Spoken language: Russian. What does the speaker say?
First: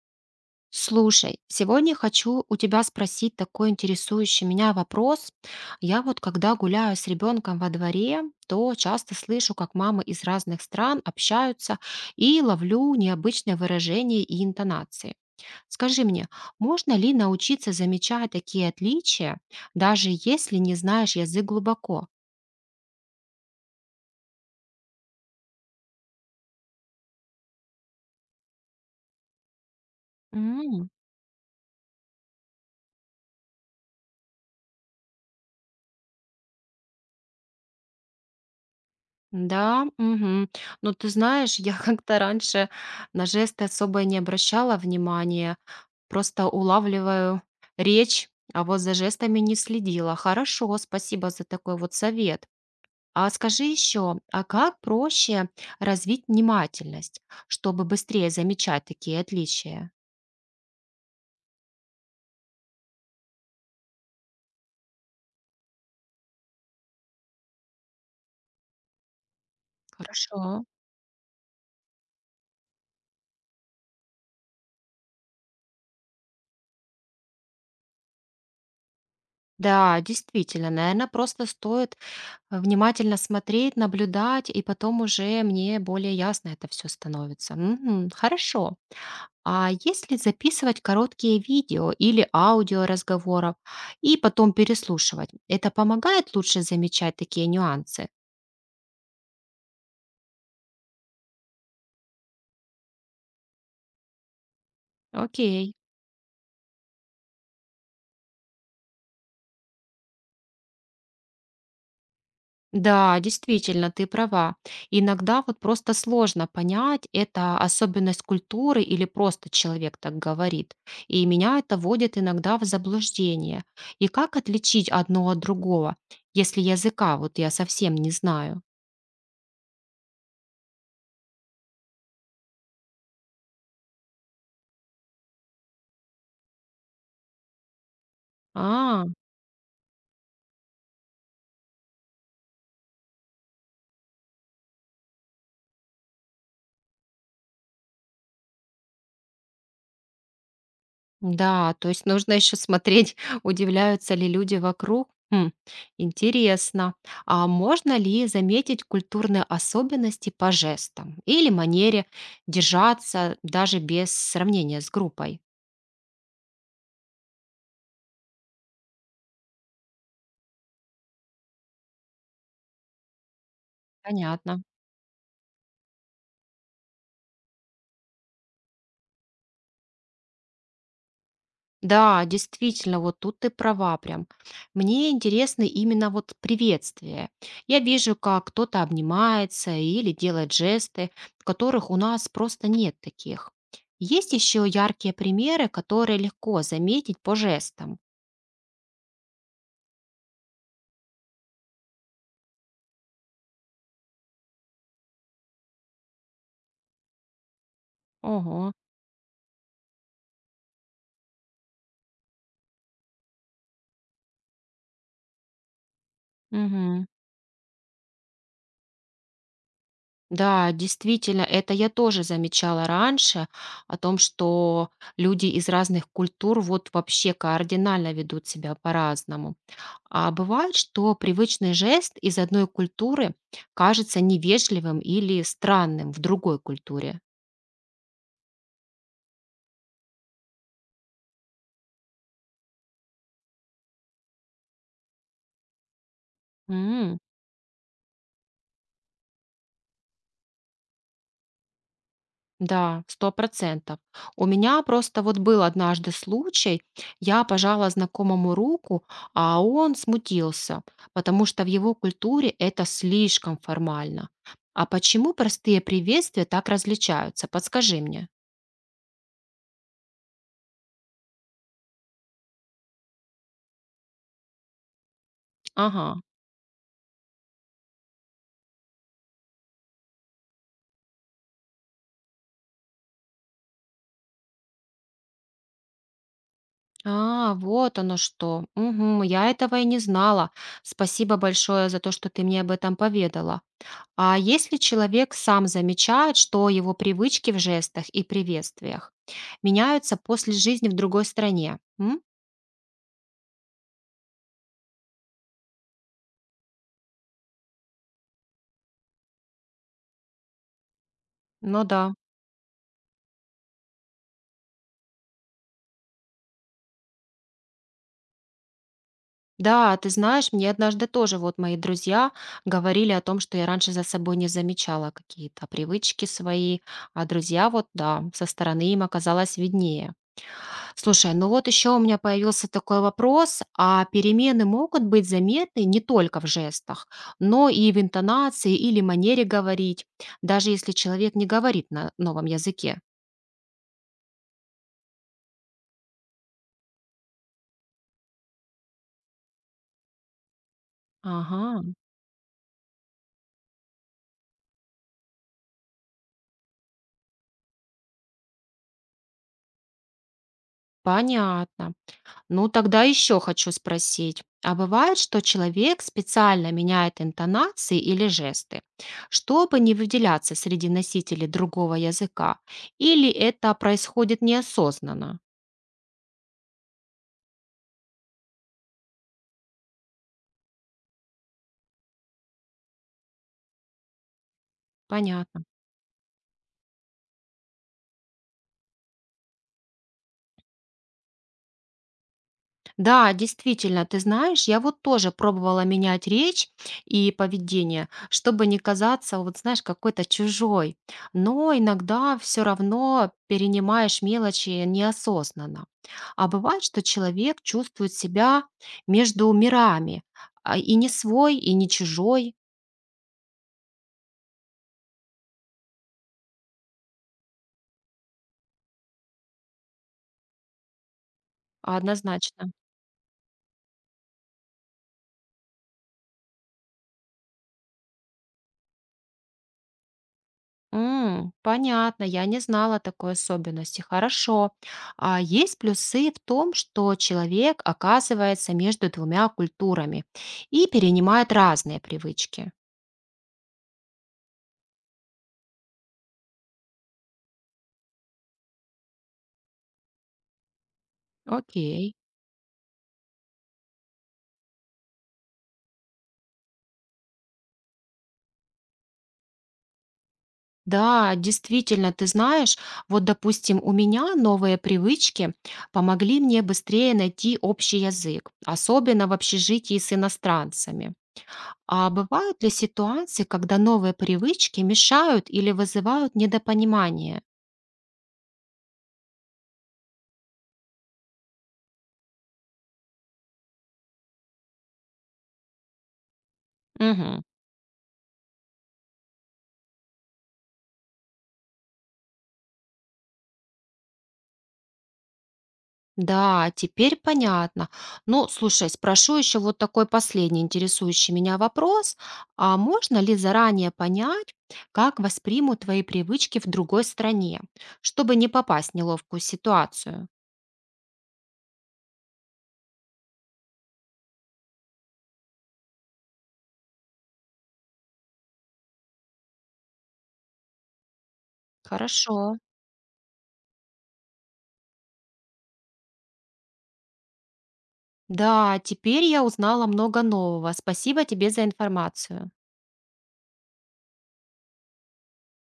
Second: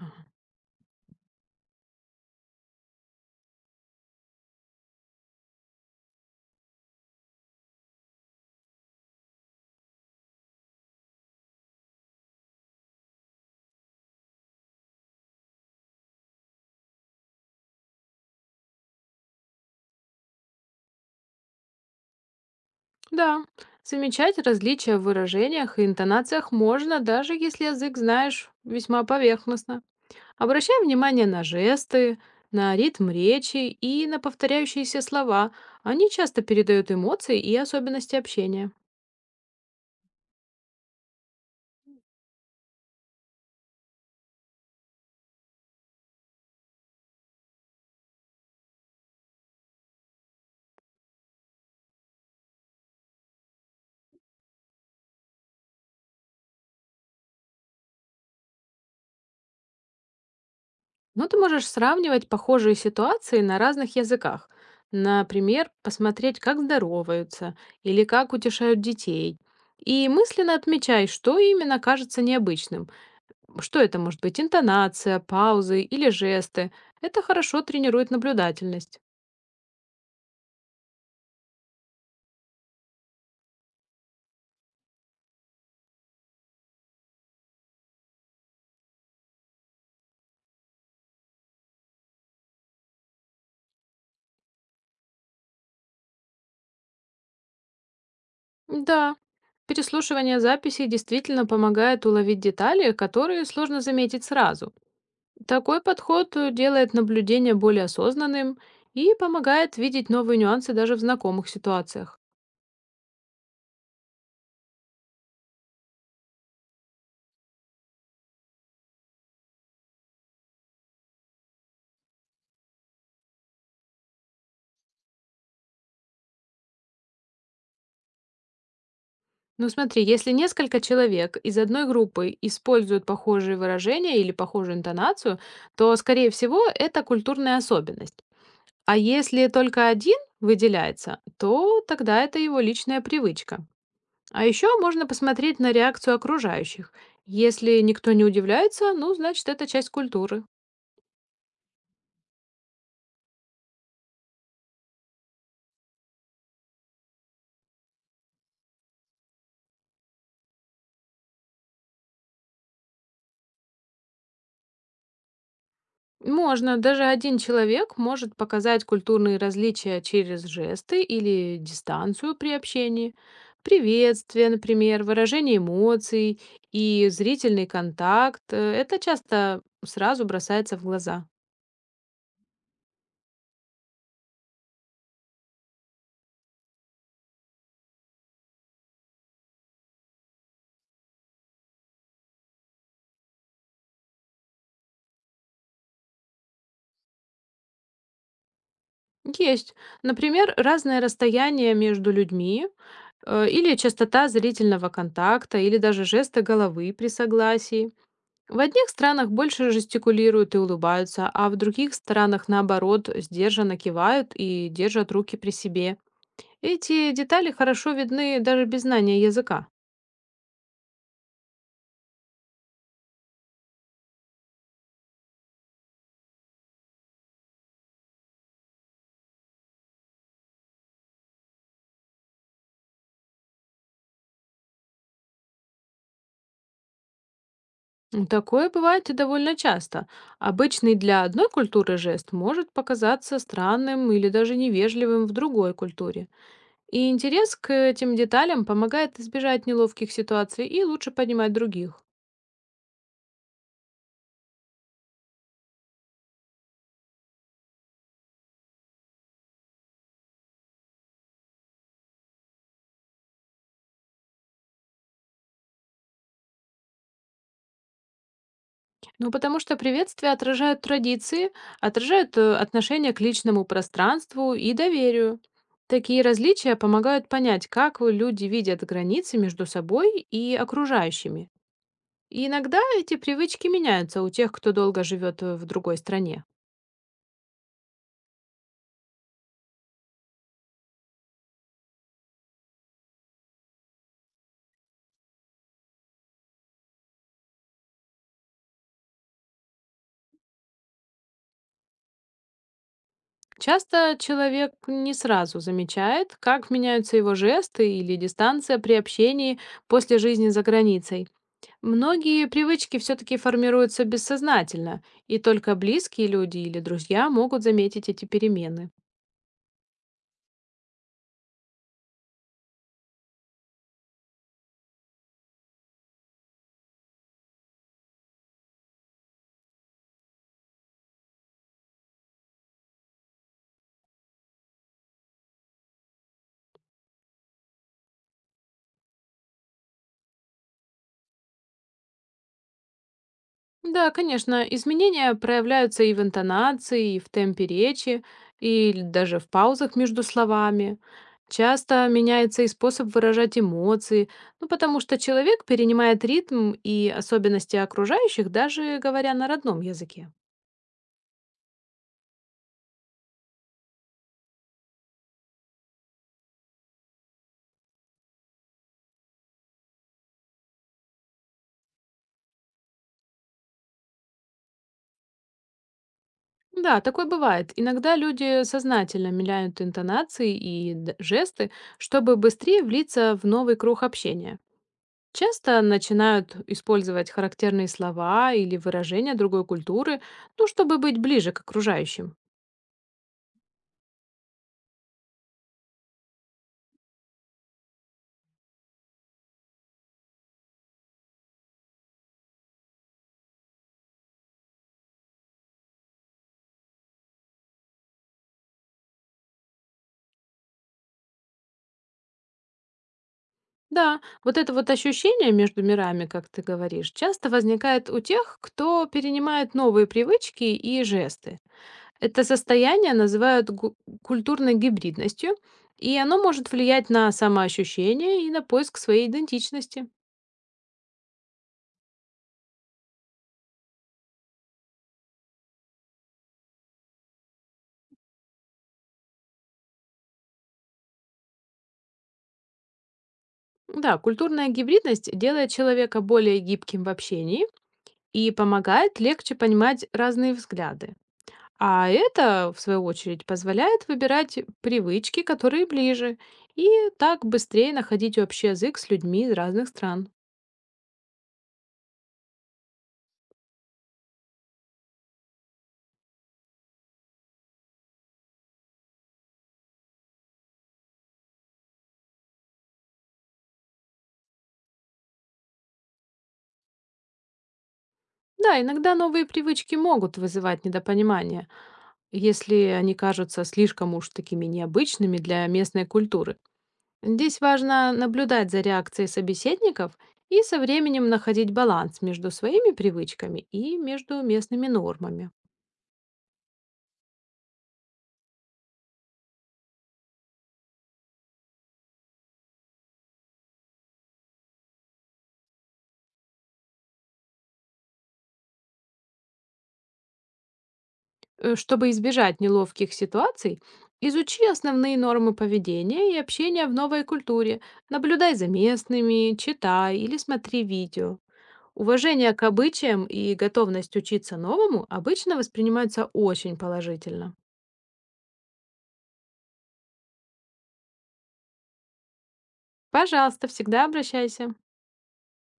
Ага. Слушай, сегодня хочу у тебя спросить такой интересующий меня вопрос. Я вот когда гуляю с ребенком во дворе, то часто слышу, как мамы из разных стран общаются и ловлю необычные выражения и интонации. Скажи мне, можно ли научиться замечать такие отличия, даже если не знаешь язык глубоко? Да, замечать различия в выражениях и интонациях можно, даже если язык знаешь весьма поверхностно. Обращай внимание на жесты, на ритм речи и на повторяющиеся слова. Они часто передают эмоции и особенности общения. Да, мгм. Но ты знаешь, я как-то раньше на жесты особо и не обращала внимания, просто улавливаю речь, а вот за жестами не следила. Хорошо, спасибо за такой вот совет. А скажи еще, а как проще развить внимательность, чтобы быстрее замечать такие отличия? Ну, ты можешь сравнивать похожие ситуации на разных языках. Например, посмотреть, как здороваются или как утешают детей. И Хорошо. мысленно отмечай, что именно кажется необычным. Что это может быть? Интонация, паузы или жесты. Это хорошо тренирует наблюдательность. Да, действительно, наверное, просто стоит внимательно смотреть, наблюдать, и потом уже мне более ясно это все становится. Мгм. Хорошо. А если записывать короткие видео или аудио разговоров и потом переслушивать, это помогает лучше замечать такие нюансы? Да, переслушивание записей действительно помогает уловить детали, которые сложно заметить сразу. Окей. Такой подход делает наблюдение более осознанным и помогает видеть новые нюансы даже в знакомых ситуациях. Да, действительно, ты права. Иногда вот просто сложно понять, это особенность культуры или просто человек так говорит. И меня это вводит иногда в заблуждение. И как отличить одно от другого, если языка вот я совсем не знаю? Ну смотри, если несколько человек из одной группы используют похожие выражения или похожую интонацию, то, скорее всего, это культурная особенность. А А. если только один выделяется, то тогда это его личная привычка. А еще можно посмотреть на реакцию окружающих. Если никто не удивляется, ну, значит, это часть культуры. Да, то есть нужно еще смотреть, удивляются ли люди вокруг. Хм, интересно. А можно ли заметить культурные особенности по жестам или манере держаться даже без сравнения с группой? Можно, даже один человек может показать культурные различия через жесты или дистанцию при общении, приветствие, Понятно. например, выражение эмоций и зрительный контакт. Это часто сразу бросается в глаза. Да, действительно, вот тут ты права прям. Мне интересны именно вот приветствия. Я вижу, как кто-то обнимается или делает жесты, которых у нас просто нет таких. Есть еще яркие примеры, которые легко заметить по жестам. Есть, например, разное расстояние между людьми или частота зрительного контакта или даже жеста головы при согласии. В Ого. одних странах больше жестикулируют и улыбаются, а в других странах, наоборот, сдержанно кивают и держат руки при себе. Мгм. Эти детали хорошо видны даже без знания языка. Да, действительно, это я тоже замечала раньше, о том, что люди из разных культур вот вообще кардинально ведут себя по-разному. А бывает, что привычный жест из одной культуры кажется невежливым или странным в другой культуре. Такое бывает и довольно часто. Обычный для одной культуры жест может показаться странным или даже невежливым в другой культуре. И интерес к этим деталям помогает избежать неловких ситуаций и лучше понимать других. Да, 100%. У меня просто вот был однажды случай. Я пожала знакомому руку, а он смутился, потому что в его культуре это слишком формально. А почему простые приветствия так различаются? Подскажи мне. Ну, потому что приветствия отражают традиции, отражают отношение к личному пространству и доверию. Такие Ага. различия помогают понять, как вы, люди видят границы между собой и окружающими. И иногда эти привычки меняются у тех, кто долго живет в другой стране. А, вот оно что. Мгм, я этого и не знала. Спасибо большое за то, что ты мне об этом поведала. А если человек сам замечает, что его привычки в жестах и приветствиях меняются после жизни в другой стране? М? Часто человек не сразу замечает, как меняются его жесты или дистанция при общении после жизни за границей. Ну да. Многие привычки все-таки формируются бессознательно, и только близкие люди или друзья могут заметить эти перемены. Да, ты знаешь, мне однажды тоже вот мои друзья говорили о том, что я раньше за собой не замечала какие-то привычки свои, а друзья вот, да, со стороны им оказалось виднее. Слушай, ну вот еще у меня появился такой вопрос, а перемены могут быть заметны не только в жестах, но и в интонации или манере говорить, даже если человек не говорит на новом языке. Да, конечно, изменения проявляются и в интонации, и в темпе речи, и даже в паузах между словами. Ага, Часто меняется и способ выражать эмоции, ну потому что человек перенимает ритм и особенности окружающих, даже говоря на родном языке. понятно. Ну тогда еще хочу спросить, а бывает, что человек специально меняет интонации или жесты, чтобы не выделяться среди носителей другого языка, или это происходит неосознанно? Да, такое бывает. Иногда люди сознательно меняют интонации и жесты, чтобы быстрее влиться в новый круг общения. Понятно. Часто начинают использовать характерные слова или выражения другой культуры, ну, чтобы быть ближе к окружающим. Да, действительно, ты знаешь, я вот тоже пробовала менять речь и поведение, чтобы не казаться, вот знаешь, какой-то чужой. Но иногда все равно перенимаешь мелочи неосознанно. А бывает, что человек чувствует себя между мирами, а, и не свой, и не чужой, Да, вот это вот ощущение между мирами, как ты говоришь, часто возникает у тех, кто перенимает новые привычки и жесты. а Это однозначно. состояние называют культурной гибридностью, и оно может влиять на самоощущение и на поиск своей идентичности. М, понятно, я не знала такой особенности. Хорошо. А есть плюсы в том, что человек оказывается между двумя культурами и перенимает разные привычки. Да, культурная гибридность делает человека более гибким в общении и помогает легче понимать разные взгляды. А Окей. это, в свою очередь, позволяет выбирать привычки, которые ближе, и так быстрее находить общий язык с людьми из разных стран. Да, действительно, ты знаешь, вот, допустим, у меня новые привычки помогли мне быстрее найти общий язык, особенно в общежитии с иностранцами. А бывают ли ситуации, когда новые привычки мешают или вызывают недопонимание? Да, иногда новые привычки могут вызывать недопонимание, если они кажутся слишком уж такими необычными для местной культуры. Мгм. Здесь важно наблюдать за реакцией собеседников и со временем находить баланс между своими привычками и между местными нормами. Да, теперь понятно. Ну, слушай, спрошу еще вот такой последний интересующий меня вопрос. А можно ли заранее понять, как воспримут твои привычки в другой стране, чтобы не попасть в неловкую ситуацию? Чтобы избежать неловких ситуаций, изучи основные нормы поведения и общения в новой культуре, наблюдай за местными, читай или смотри видео. Уважение Хорошо. к обычаям и готовность учиться новому обычно воспринимаются очень положительно. Да, теперь я узнала много нового. Спасибо тебе за информацию. Пожалуйста, всегда обращайся.